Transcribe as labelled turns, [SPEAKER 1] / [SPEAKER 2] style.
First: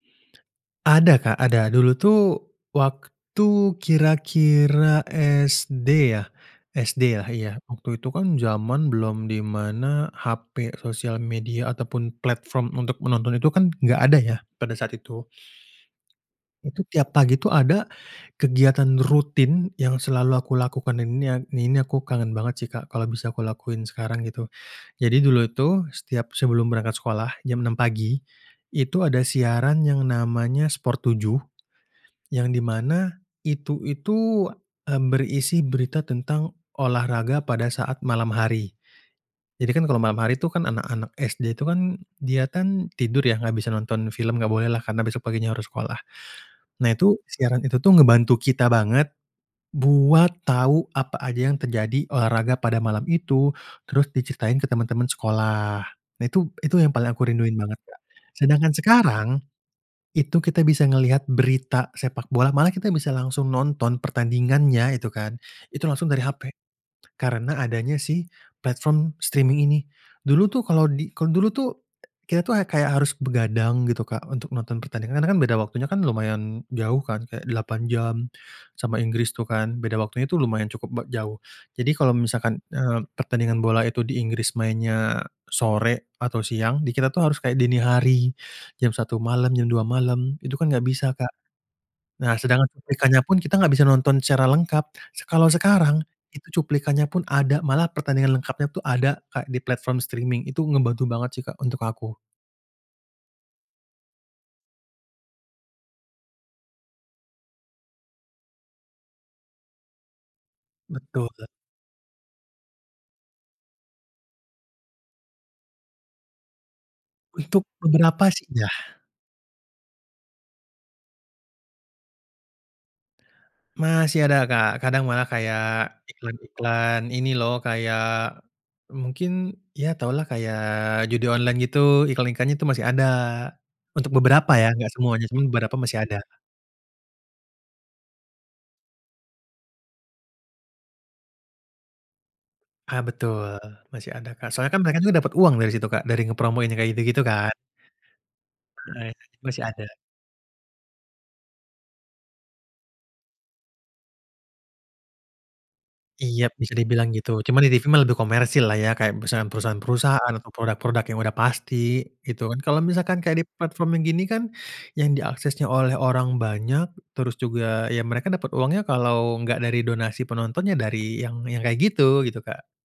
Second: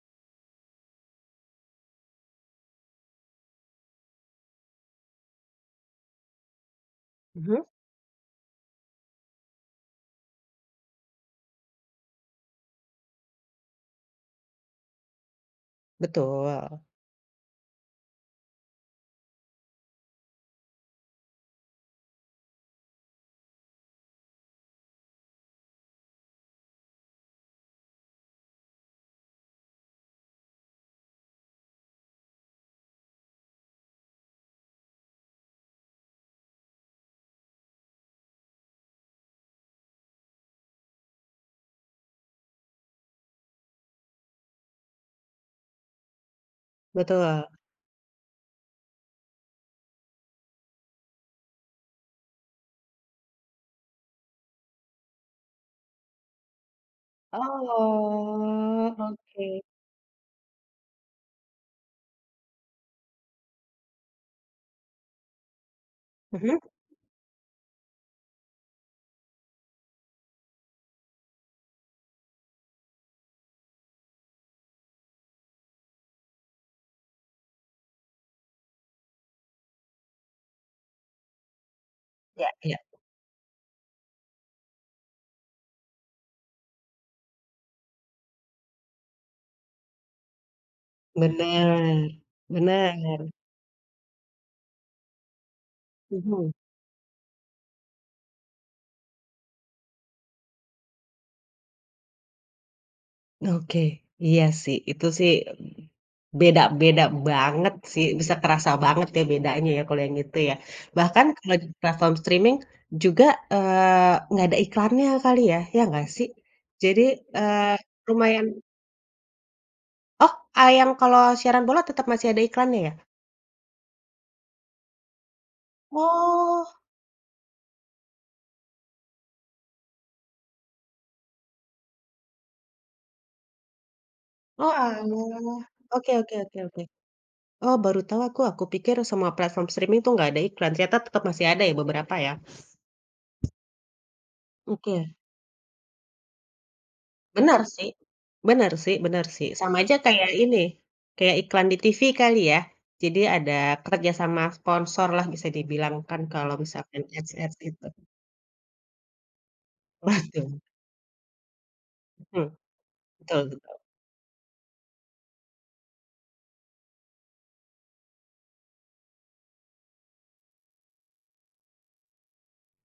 [SPEAKER 1] Ada, Kak, ada, dulu tuh waktu, kira-kira SD ya SD ya, iya
[SPEAKER 2] Mhm?
[SPEAKER 1] waktu itu kan zaman belum dimana HP, sosial media ataupun platform untuk menonton itu kan enggak ada ya pada saat itu.
[SPEAKER 2] Betul.
[SPEAKER 1] Itu tiap pagi ada kegiatan rutin yang selalu aku lakukan, dan ini ini aku kangen banget sih, Kak. Kalau bisa aku lakukan sekarang gitu. Jadi dulu itu, setiap sebelum berangkat sekolah jam 6.00 pagi, itu ada siaran yang namanya Sport 7, yang di mana itu itu, eee, berisi berita tentang olahraga pada saat malam hari. Jadi kan kalau malam hari itu kan anak-anak SD tu kan dia tidur, ya enggak bisa nonton film, enggak boleh lah, karena besok paginya harus sekolah. Nah, itu
[SPEAKER 2] Betul.
[SPEAKER 1] siaran itu tuh membantu kita banget buat tahu apa aja yang terjadi olahraga pada malam itu, terus diceritain ke teman-teman sekolah. Nah, itu itu yang paling aku rinduin banget. Sedangkan
[SPEAKER 2] Oh,
[SPEAKER 1] sekarang,
[SPEAKER 2] oke.
[SPEAKER 1] itu kita bisa melihat berita sepak bola, malah kita bisa langsung nonton pertandingannya itu kan, itu langsung dari HP
[SPEAKER 2] Mhm?
[SPEAKER 1] karena adanya platform si streaming ini. Dulu tuh kalau di dulu tuh kita tuh ya kayak harus begadang gitu, Kak, untuk nonton pertandingan, karena beda waktunya kan lumayan jauh, kan? Kayak 8 jam sama Inggris tuh kan beda waktunya lumayan cukup b jauh. Jadi kalau
[SPEAKER 2] Ya
[SPEAKER 1] misalkan,
[SPEAKER 2] ya.
[SPEAKER 1] eee, pertandingan bola itu di Inggris mainnya sore atau siang, di kita tuh harus kayak dini hari, jam 1.00 malam, jam 2.00 malam, itu kan enggak bisa, Kak.
[SPEAKER 2] Benar,
[SPEAKER 1] Nah, sedangkan cuplikannya
[SPEAKER 2] benar.
[SPEAKER 1] pun kita enggak bisa nonton secara lengkap. Kalau sekarang itu
[SPEAKER 2] Mhm.
[SPEAKER 1] cuplikannya pun ada, malah pertandingan lengkapnya tuh ada, Kak, di platform streaming. Itu ngebantu banget sih, Kak, untuk aku.
[SPEAKER 2] Oke, iya sih, itu sih b beda-beda banget sih, bisa kerasa banget ya bedanya ya kalau yang itu ya. Bahkan
[SPEAKER 1] Betul.
[SPEAKER 2] kalau di platform streaming juga, eee, engga ada iklannya kali ya, ya ngga sih? Jadi
[SPEAKER 1] Untuk
[SPEAKER 2] eee
[SPEAKER 1] beberapa sih
[SPEAKER 2] lumayan
[SPEAKER 1] iya.
[SPEAKER 2] Oh. Ah yang kalau siaran bola tetep masih ada iklannya ya?
[SPEAKER 1] Masih ada, Kak, kadang malah kayak
[SPEAKER 2] Oh.
[SPEAKER 1] iklan-iklan ini loh, kayak, mungkin ya tahulah kayak judi online gitu iklan-iklan nya itu masih ada untuk beberapa ya enggak
[SPEAKER 2] Oalah,
[SPEAKER 1] semuanya, cuma beberapa masih
[SPEAKER 2] oke
[SPEAKER 1] ada.
[SPEAKER 2] oke oke oke. Oh baru tahu aku aku pikir semua platform streaming tuh enggak ada iklan. Ternyata tetep masih ada beberapa ya?
[SPEAKER 1] Ah betul masih ada, Kak. Soalnya kan mereka juga
[SPEAKER 2] Oke.
[SPEAKER 1] dapat uang dari situ, Kak, dari ngepromoin kayak gitu-gitu kan.
[SPEAKER 2] Bener sih bener sih
[SPEAKER 1] Ah.
[SPEAKER 2] bener sih.
[SPEAKER 1] Masih
[SPEAKER 2] Sama
[SPEAKER 1] ada.
[SPEAKER 2] aja kayak ini, kayak iklan di TV kali ya? Jadi ada kerjasama sponsor lah bisa dibilang kan
[SPEAKER 1] Iyap
[SPEAKER 2] kalau
[SPEAKER 1] bisa
[SPEAKER 2] misalkan
[SPEAKER 1] dibilang gitu,
[SPEAKER 2] XX
[SPEAKER 1] cuma di TV
[SPEAKER 2] itu.
[SPEAKER 1] mah lebih komersil lah ya kayak perusahaan perusahaan
[SPEAKER 2] Wah,
[SPEAKER 1] perusahaan atau
[SPEAKER 2] tuh.
[SPEAKER 1] produk-produk yang udah pasti gitu
[SPEAKER 2] Hmm,
[SPEAKER 1] kan. Kalau misalkan kayak
[SPEAKER 2] betul
[SPEAKER 1] di
[SPEAKER 2] betul.
[SPEAKER 1] platform yang gini kan yang diaksesnya oleh orang banyak, terus juga, ya mereka dapet uangnya kalo enggak dari donasi penonton ya dari yang yang kaya gitu gitu, Kak.